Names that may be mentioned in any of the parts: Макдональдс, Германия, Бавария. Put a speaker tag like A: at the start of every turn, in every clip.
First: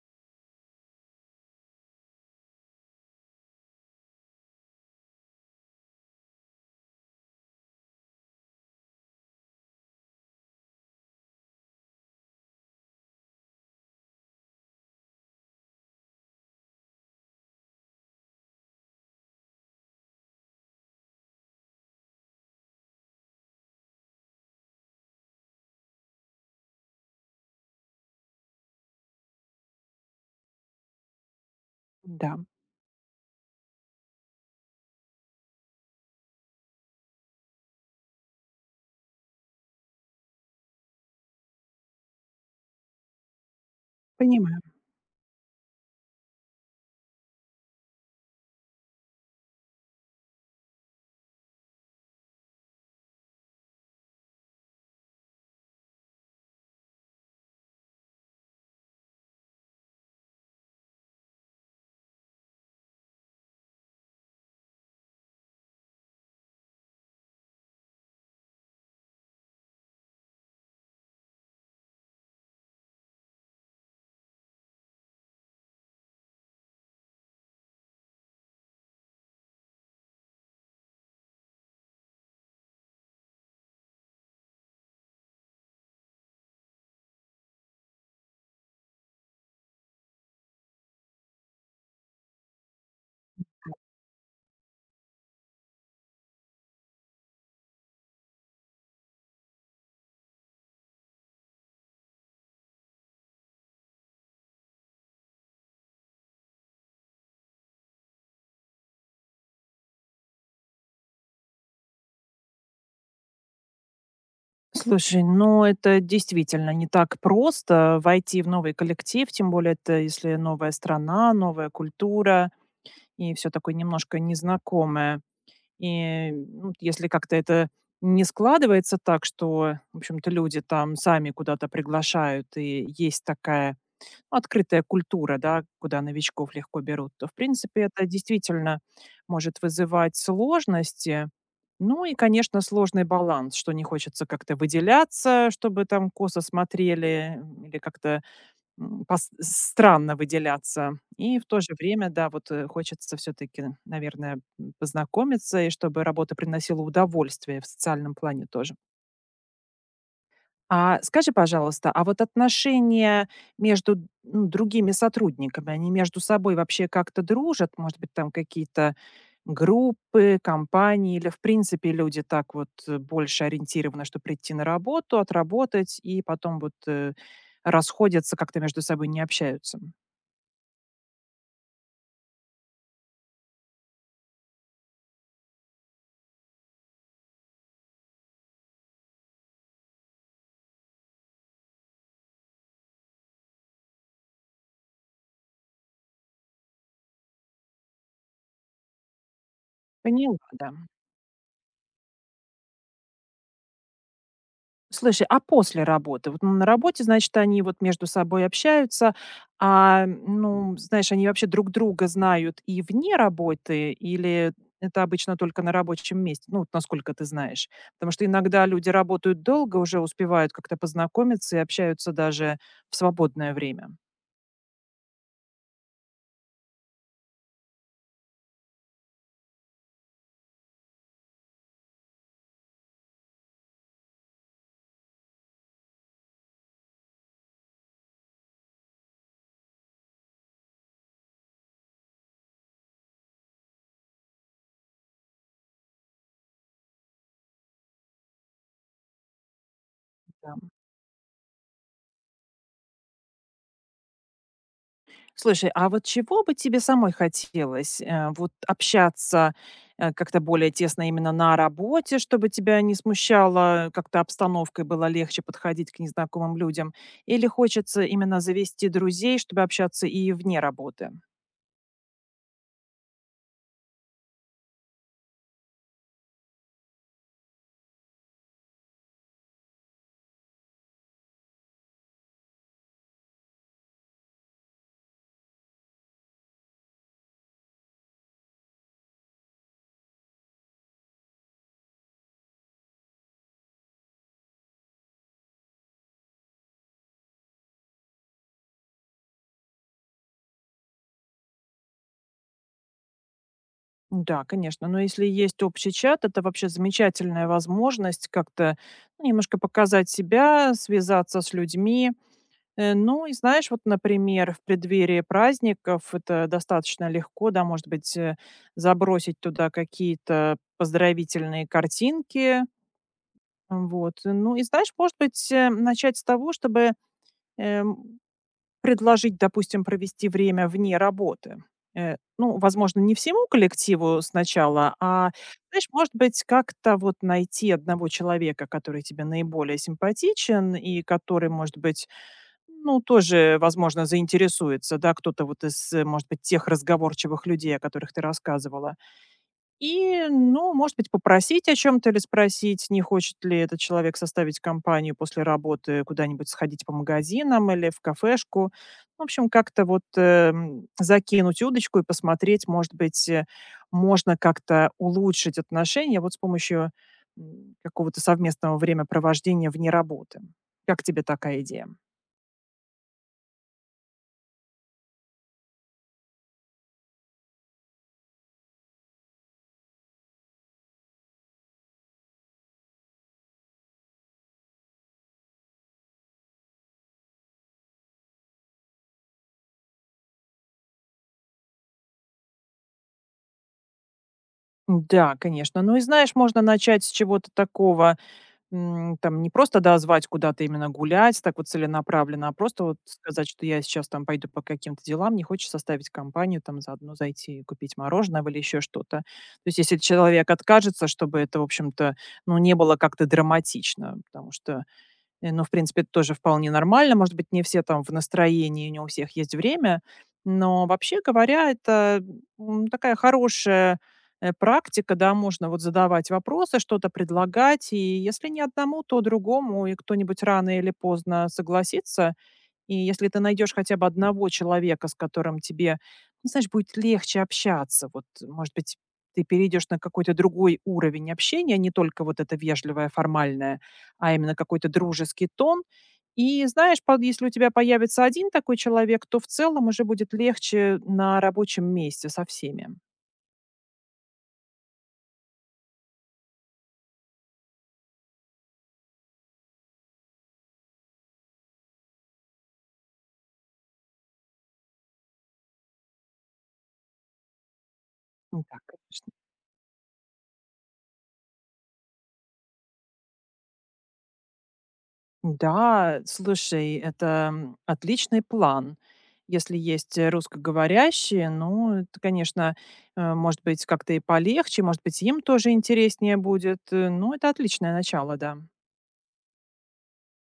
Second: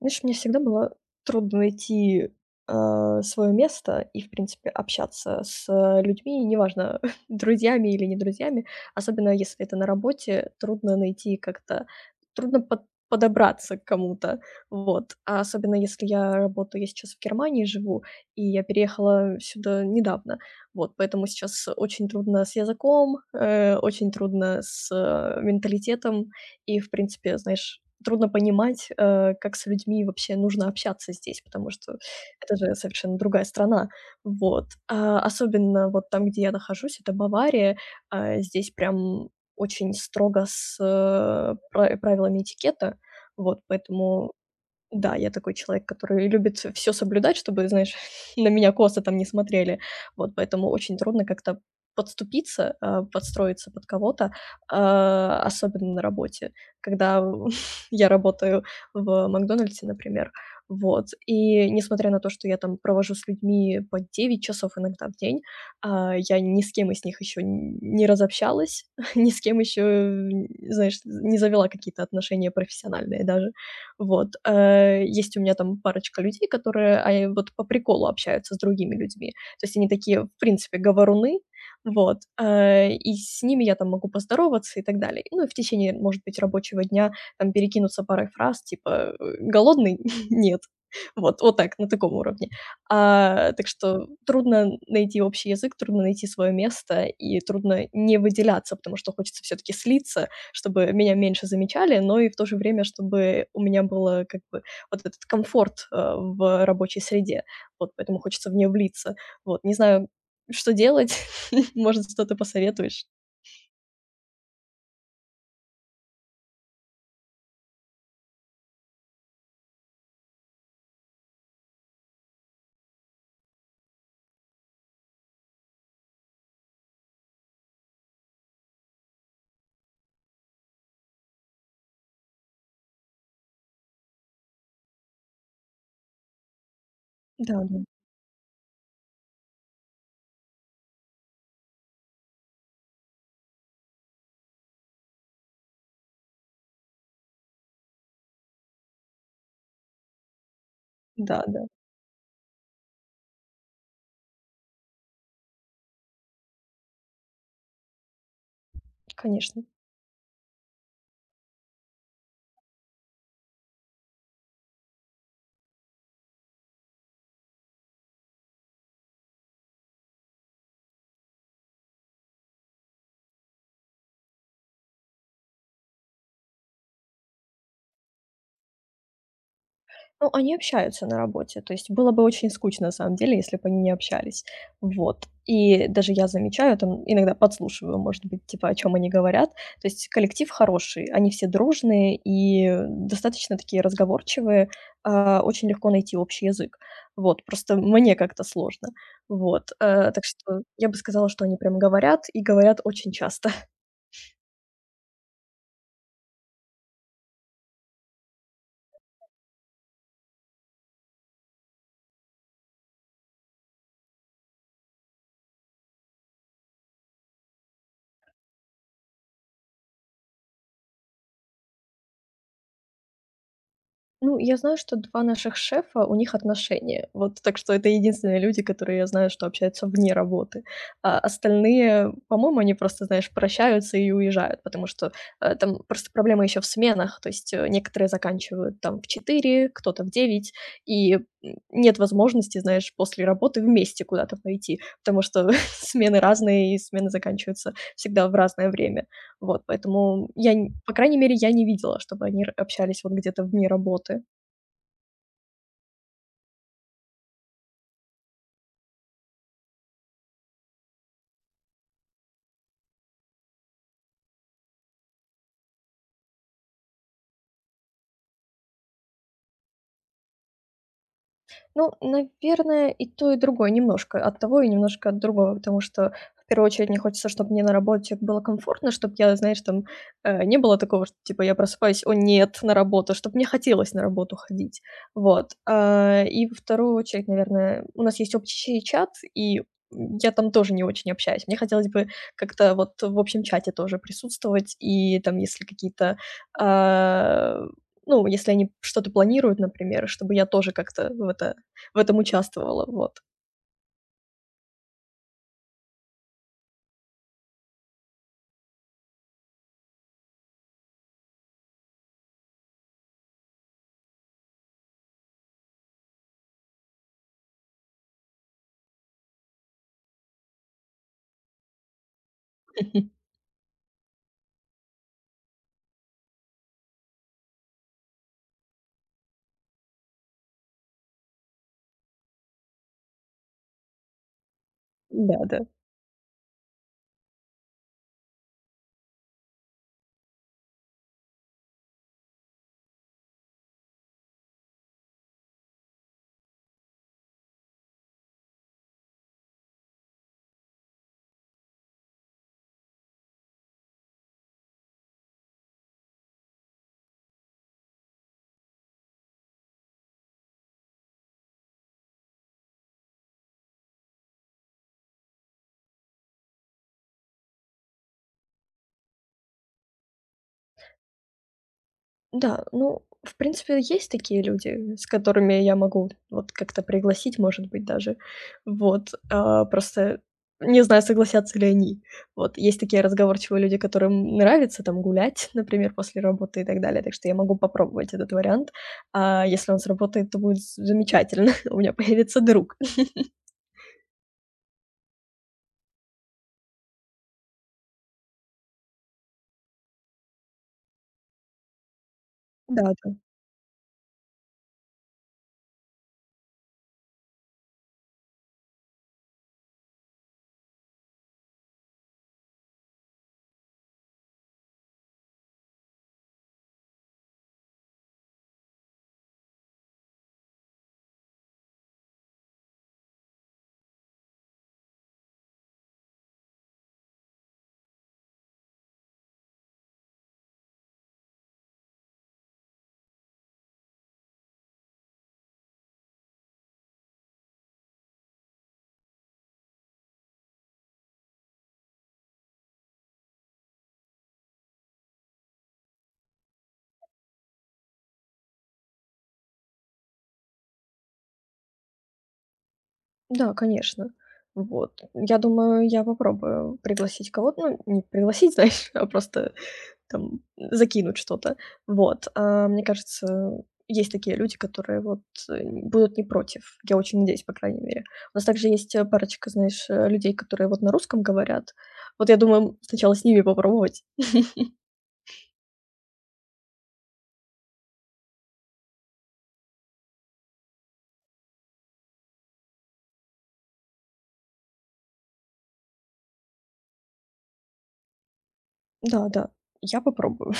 A: Знаешь, мне всегда было трудно найти, свое место и, в принципе, общаться с людьми, неважно, друзьями или не друзьями. Особенно если это на работе, трудно найти, как-то трудно подобраться к кому-то. Вот. А особенно если я сейчас в Германии живу, и я переехала сюда недавно. Вот, поэтому сейчас очень трудно с языком, очень трудно с, менталитетом и, в принципе, знаешь, трудно понимать, как с людьми вообще нужно общаться здесь, потому что
B: Да,
A: это же совершенно другая страна. Вот. А, особенно вот там, где я нахожусь, это Бавария. А, здесь прям очень строго с, правилами этикета. Вот, поэтому
B: понимаю.
A: да, я такой человек, который любит все соблюдать, чтобы, знаешь, на меня косо там не смотрели. Вот, поэтому очень трудно как-то подступиться, подстроиться под кого-то, особенно на работе, когда я работаю в «Макдональдсе», например. Вот, и несмотря на то, что я там провожу с людьми по 9 часов иногда в день, я ни с кем из них еще не разобщалась, ни с кем еще, знаешь, не завела какие-то отношения профессиональные даже. Вот, есть у меня там парочка людей, которые, вот по приколу общаются с другими людьми. То есть они такие, в принципе, говоруны, вот, и с ними я там могу поздороваться и так далее. Ну, и в течение, может быть, рабочего дня там перекинуться парой фраз, типа, голодный? Нет. Вот, вот так, на таком уровне. А, так что трудно найти общий язык, трудно найти свое место и трудно не выделяться, потому что хочется все-таки слиться, чтобы меня меньше замечали, но и в то же время, чтобы у меня было как бы вот этот комфорт, в рабочей среде. Вот, поэтому хочется в нее влиться. Вот, не знаю, что делать, может, что-то посоветуешь?
B: Слушай, ну это действительно не так просто войти в новый коллектив, тем более это если новая страна, новая культура и все такое немножко незнакомое. И ну, если как-то это не складывается так, что, в общем-то, люди там сами куда-то приглашают, и есть такая открытая культура, да, куда новичков легко берут, то, в
A: Да,
B: принципе,
A: да.
B: это действительно может вызывать сложности. Ну и, конечно, сложный баланс, что не хочется как-то выделяться, чтобы там косо смотрели или как-то пос- странно выделяться. И
A: Да,
B: в то
A: да,
B: же время, да, вот хочется все-таки, наверное, познакомиться, и чтобы работа приносила удовольствие в социальном плане тоже.
A: конечно.
B: А скажи, пожалуйста, а вот отношения между д- ну, другими сотрудниками, они между собой вообще как-то дружат? Может быть, там какие-то группы, компании, или в принципе люди так вот больше ориентированы, что прийти на работу, отработать и потом вот расходятся, как-то между собой не общаются?
A: Ну, они общаются на работе. То есть было бы очень скучно, на самом деле, если бы они не общались. Вот. И даже я замечаю, там иногда подслушиваю, может быть, типа, о чем они говорят. То есть коллектив хороший, они все дружные и достаточно такие разговорчивые, очень легко найти общий язык. Вот, просто мне как-то сложно. Вот, так
B: Поняла,
A: что
B: да.
A: я бы сказала, что они прям говорят и говорят очень часто. Хочешь?
B: Слушай, а после работы? Вот ну, на работе, значит, они вот между собой общаются, а, ну, знаешь, они вообще друг друга знают и вне работы, или это обычно только на рабочем месте? Ну, вот насколько ты знаешь. Потому что иногда люди работают долго, уже успевают как-то познакомиться и общаются даже в свободное время.
A: Ну, я знаю, что 2 наших шефа, у них отношения. Вот, так что это единственные люди, которые я знаю, что общаются вне работы. А остальные, по-моему, они просто, знаешь, прощаются и уезжают, потому что, там просто проблема еще в сменах. То есть, некоторые заканчивают там в 4, кто-то в 9, и, нет возможности, знаешь, после работы вместе куда-то пойти, потому что смены разные, и смены заканчиваются всегда в разное время. Вот, поэтому я,
B: Да.
A: н по крайней мере, я не видела, чтобы они р общались вот где-то вне работы.
B: Слушай, а вот чего бы тебе самой хотелось? Вот общаться, как-то более тесно именно на работе, чтобы тебя не смущало как-то обстановкой, было легче подходить к незнакомым людям? Или хочется именно завести друзей, чтобы общаться и вне работы?
A: Ну, наверное, и то, и другое. Немножко от того и немножко от другого, потому что в первую очередь мне хочется, чтобы мне на работе было комфортно, чтобы я, знаешь, там, не было такого, что типа я просыпаюсь: «О нет, на работу!», чтобы мне хотелось на работу ходить. Вот. А, и во вторую очередь, наверное, у нас есть общий чат, и я там тоже не очень общаюсь. Мне хотелось бы как-то вот в общем чате тоже присутствовать, и там, если какие-то, а, ну, если они что-то планируют, например, чтобы я тоже как-то в этом участвовала, вот.
B: Да, конечно. Но если есть общий чат, это вообще замечательная возможность как-то ну, немножко показать себя, связаться с людьми. Ну и знаешь, вот, например, в преддверии праздников это достаточно легко, да, может быть, забросить туда какие-то поздравительные картинки. Вот. Ну и знаешь, может быть, начать с того, чтобы, эм, предложить, допустим, провести время вне работы. Ну, возможно, не всему коллективу сначала, а,
A: Да-да. Да,
B: знаешь, может быть, как-то вот найти одного человека, который тебе наиболее симпатичен и который, может быть, ну, тоже, возможно, заинтересуется, да, кто-то вот из, может быть, тех разговорчивых людей, о которых ты рассказывала. И, ну, может быть, попросить о чем-то или спросить, не хочет ли этот человек составить компанию после работы, куда-нибудь сходить по магазинам или в кафешку. В общем, как-то вот закинуть удочку и посмотреть, может быть, можно как-то улучшить отношения вот с помощью какого-то совместного времяпровождения вне работы. Как тебе такая идея?
A: Да, ну, в принципе, есть такие люди, с которыми я могу вот как-то пригласить, может быть, даже. Вот, просто не знаю, согласятся ли они. Вот, есть такие разговорчивые люди, которым нравится там гулять, например, после работы и так далее, так что я могу попробовать этот вариант. А если он сработает, то будет з замечательно, у меня появится друг.
B: Да, конечно. Ну и знаешь, можно начать с чего-то такого, там не просто, да, куда-то именно гулять, так вот целенаправленно, а просто вот
A: Да-да.
B: сказать, что я сейчас там пойду по каким-то делам, не хочешь составить компанию, там заодно зайти и купить мороженого или еще что-то. То есть если человек откажется, чтобы это, в общем-то, ну, не было как-то драматично, потому что ну, в принципе, это тоже вполне нормально. Может быть, не все там в настроении, не у всех есть время. Но вообще говоря, это такая хорошая практика, да, можно вот задавать вопросы, что-то предлагать, и если не одному, то другому, и кто-нибудь рано или поздно согласится, и если ты найдешь хотя бы одного человека, с которым тебе, ну, знаешь, будет легче общаться, вот, может быть, ты перейдешь на какой-то другой уровень общения, не только вот это вежливое, формальное, а именно какой-то дружеский тон. И знаешь, под- если у тебя появится один такой человек, то в целом уже будет легче на рабочем месте со всеми.
A: Да, конечно. Вот. Я думаю, я попробую пригласить кого-то. Ну, не пригласить, знаешь, а просто там закинуть что-то. Вот. А, мне кажется, есть такие люди, которые вот, будут не против. Я очень надеюсь, по крайней мере. У нас
B: Ну,
A: также
B: так.
A: есть,
B: Конечно.
A: парочка, знаешь, людей, которые вот на русском говорят. Вот, я думаю, сначала с ними попробовать.
B: Да, слушай, это отличный план. Если есть русскоговорящие, ну, это, конечно, может быть, как-то и полегче, может быть, им тоже интереснее будет. Ну, это отличное начало, да.
A: Да, да, я попробую.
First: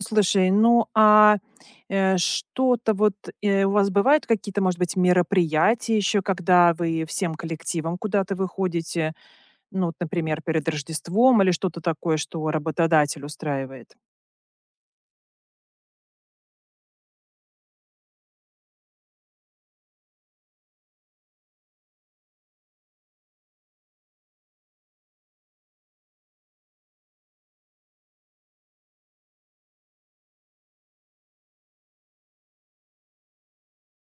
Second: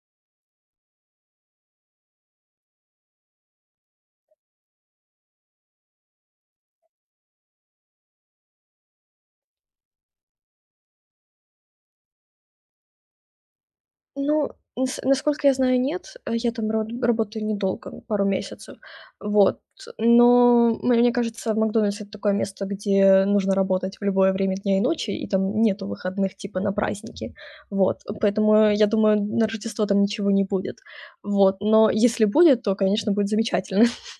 B: Слушай, ну а что-то вот у вас бывают какие-то, может быть, мероприятия еще, когда вы всем коллективом куда-то выходите, ну, вот, например, перед Рождеством или что-то такое, что работодатель устраивает?
A: Ну, нас насколько я знаю, нет. Я там род работаю недолго, пару месяцев. Вот. Но мне кажется, в «Макдональдс» — это такое место, где нужно работать в любое время дня и ночи, и там нету выходных типа на праздники. Вот. Поэтому, я думаю, на Рождество там ничего не будет. Вот. Но если будет, то, конечно, будет замечательно.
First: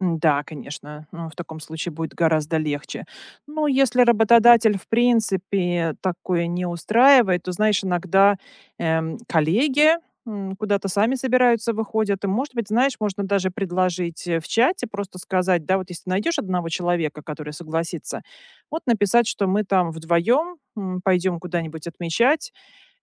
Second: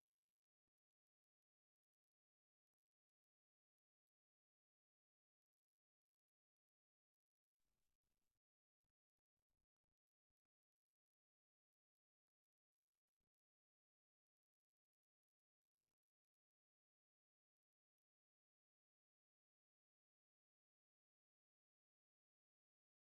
B: Да, конечно, ну, в таком случае будет гораздо легче. Но если работодатель, в принципе, такое не устраивает, то, знаешь, иногда коллеги куда-то сами собираются, выходят. И, может быть, знаешь, можно даже предложить в чате просто сказать, да, вот если найдешь одного человека, который согласится, вот написать, что мы там вдвоем пойдем куда-нибудь отмечать,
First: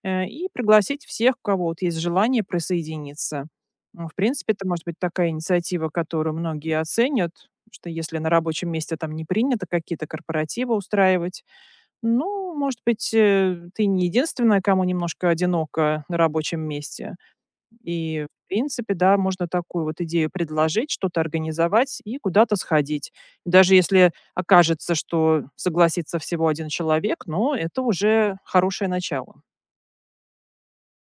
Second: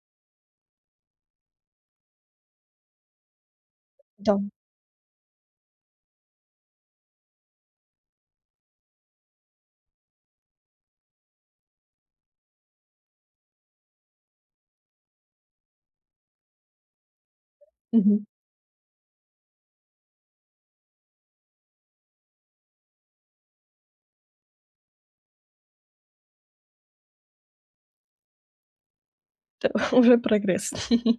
B: и пригласить всех, у кого вот есть желание присоединиться. Ну, в
A: Да.
B: принципе, это может быть такая инициатива, которую многие оценят, что если на рабочем месте там не принято какие-то корпоративы устраивать, ну, может быть, ты не единственная, кому немножко одиноко на рабочем месте. И,
A: Мгм.
B: в принципе, да, можно такую вот идею предложить, что-то организовать и куда-то сходить. Даже если окажется, что согласится всего один человек, но это уже хорошее начало.
A: Это уже прогресс.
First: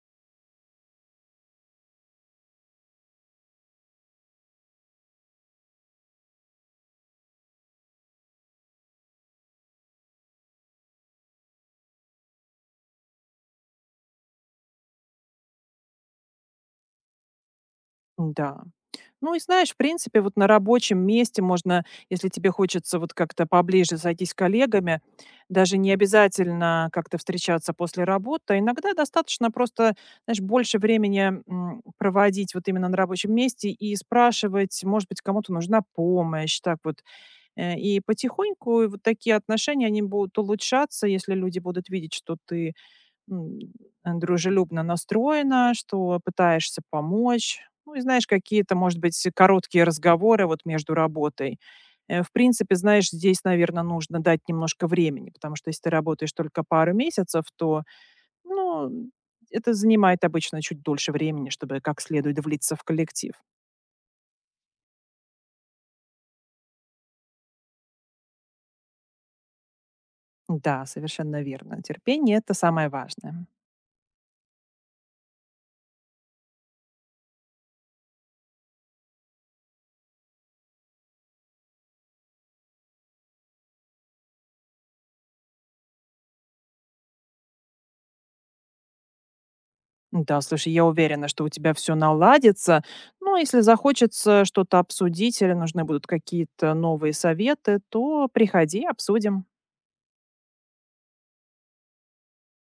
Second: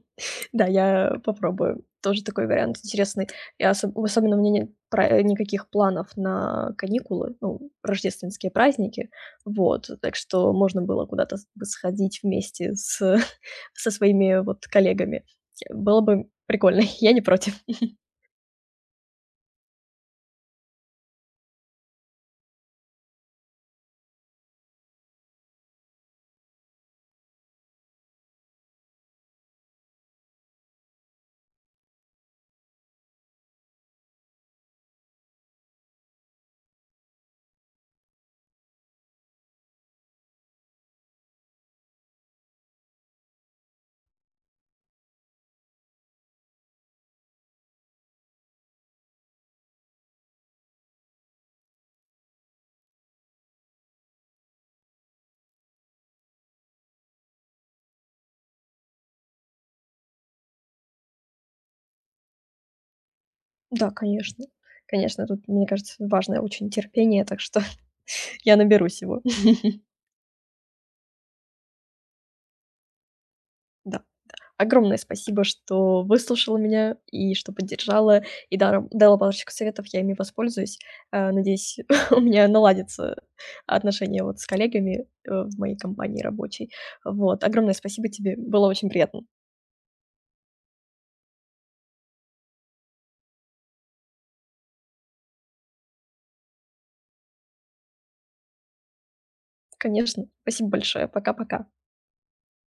A: Да, я попробую. Тоже такой вариант интересный. И особенно у меня нет пра никаких планов на каникулы, ну, рождественские праздники. Вот, так что можно было куда-то с бы сходить вместе с со своими вот коллегами. Было бы прикольно, я не против.
B: Да. Ну и знаешь, в принципе, вот на рабочем месте можно, если тебе хочется вот как-то поближе сойтись с коллегами, даже не обязательно как-то встречаться после работы. Иногда достаточно просто, знаешь, больше времени, проводить вот именно на рабочем месте и спрашивать, может быть, кому-то нужна помощь, так вот. И потихоньку вот такие отношения, они будут улучшаться, если люди будут видеть, что ты м, дружелюбно настроена, что пытаешься помочь. Ну и знаешь, какие-то, может быть, короткие разговоры вот между работой. В принципе, знаешь, здесь, наверное, нужно дать немножко времени, потому что если ты работаешь только пару месяцев, то, ну, это занимает обычно чуть дольше времени, чтобы как следует влиться в коллектив.
A: Да, конечно. Конечно, тут, мне кажется, важное очень терпение, так что я наберусь его.
B: Да, совершенно верно. Терпение — это самое важное.
A: Да. Огромное спасибо, что выслушала меня и что поддержала, и даром дала парочку советов. Я ими воспользуюсь. Надеюсь, у меня наладятся отношения вот с коллегами, в моей компании рабочей. Вот. Огромное спасибо тебе. Было очень приятно.
B: Да, слушай, я уверена, что у тебя все наладится. Но если захочется что-то обсудить или нужны будут какие-то новые советы, то приходи, обсудим.
A: Конечно. Спасибо большое. Пока-пока.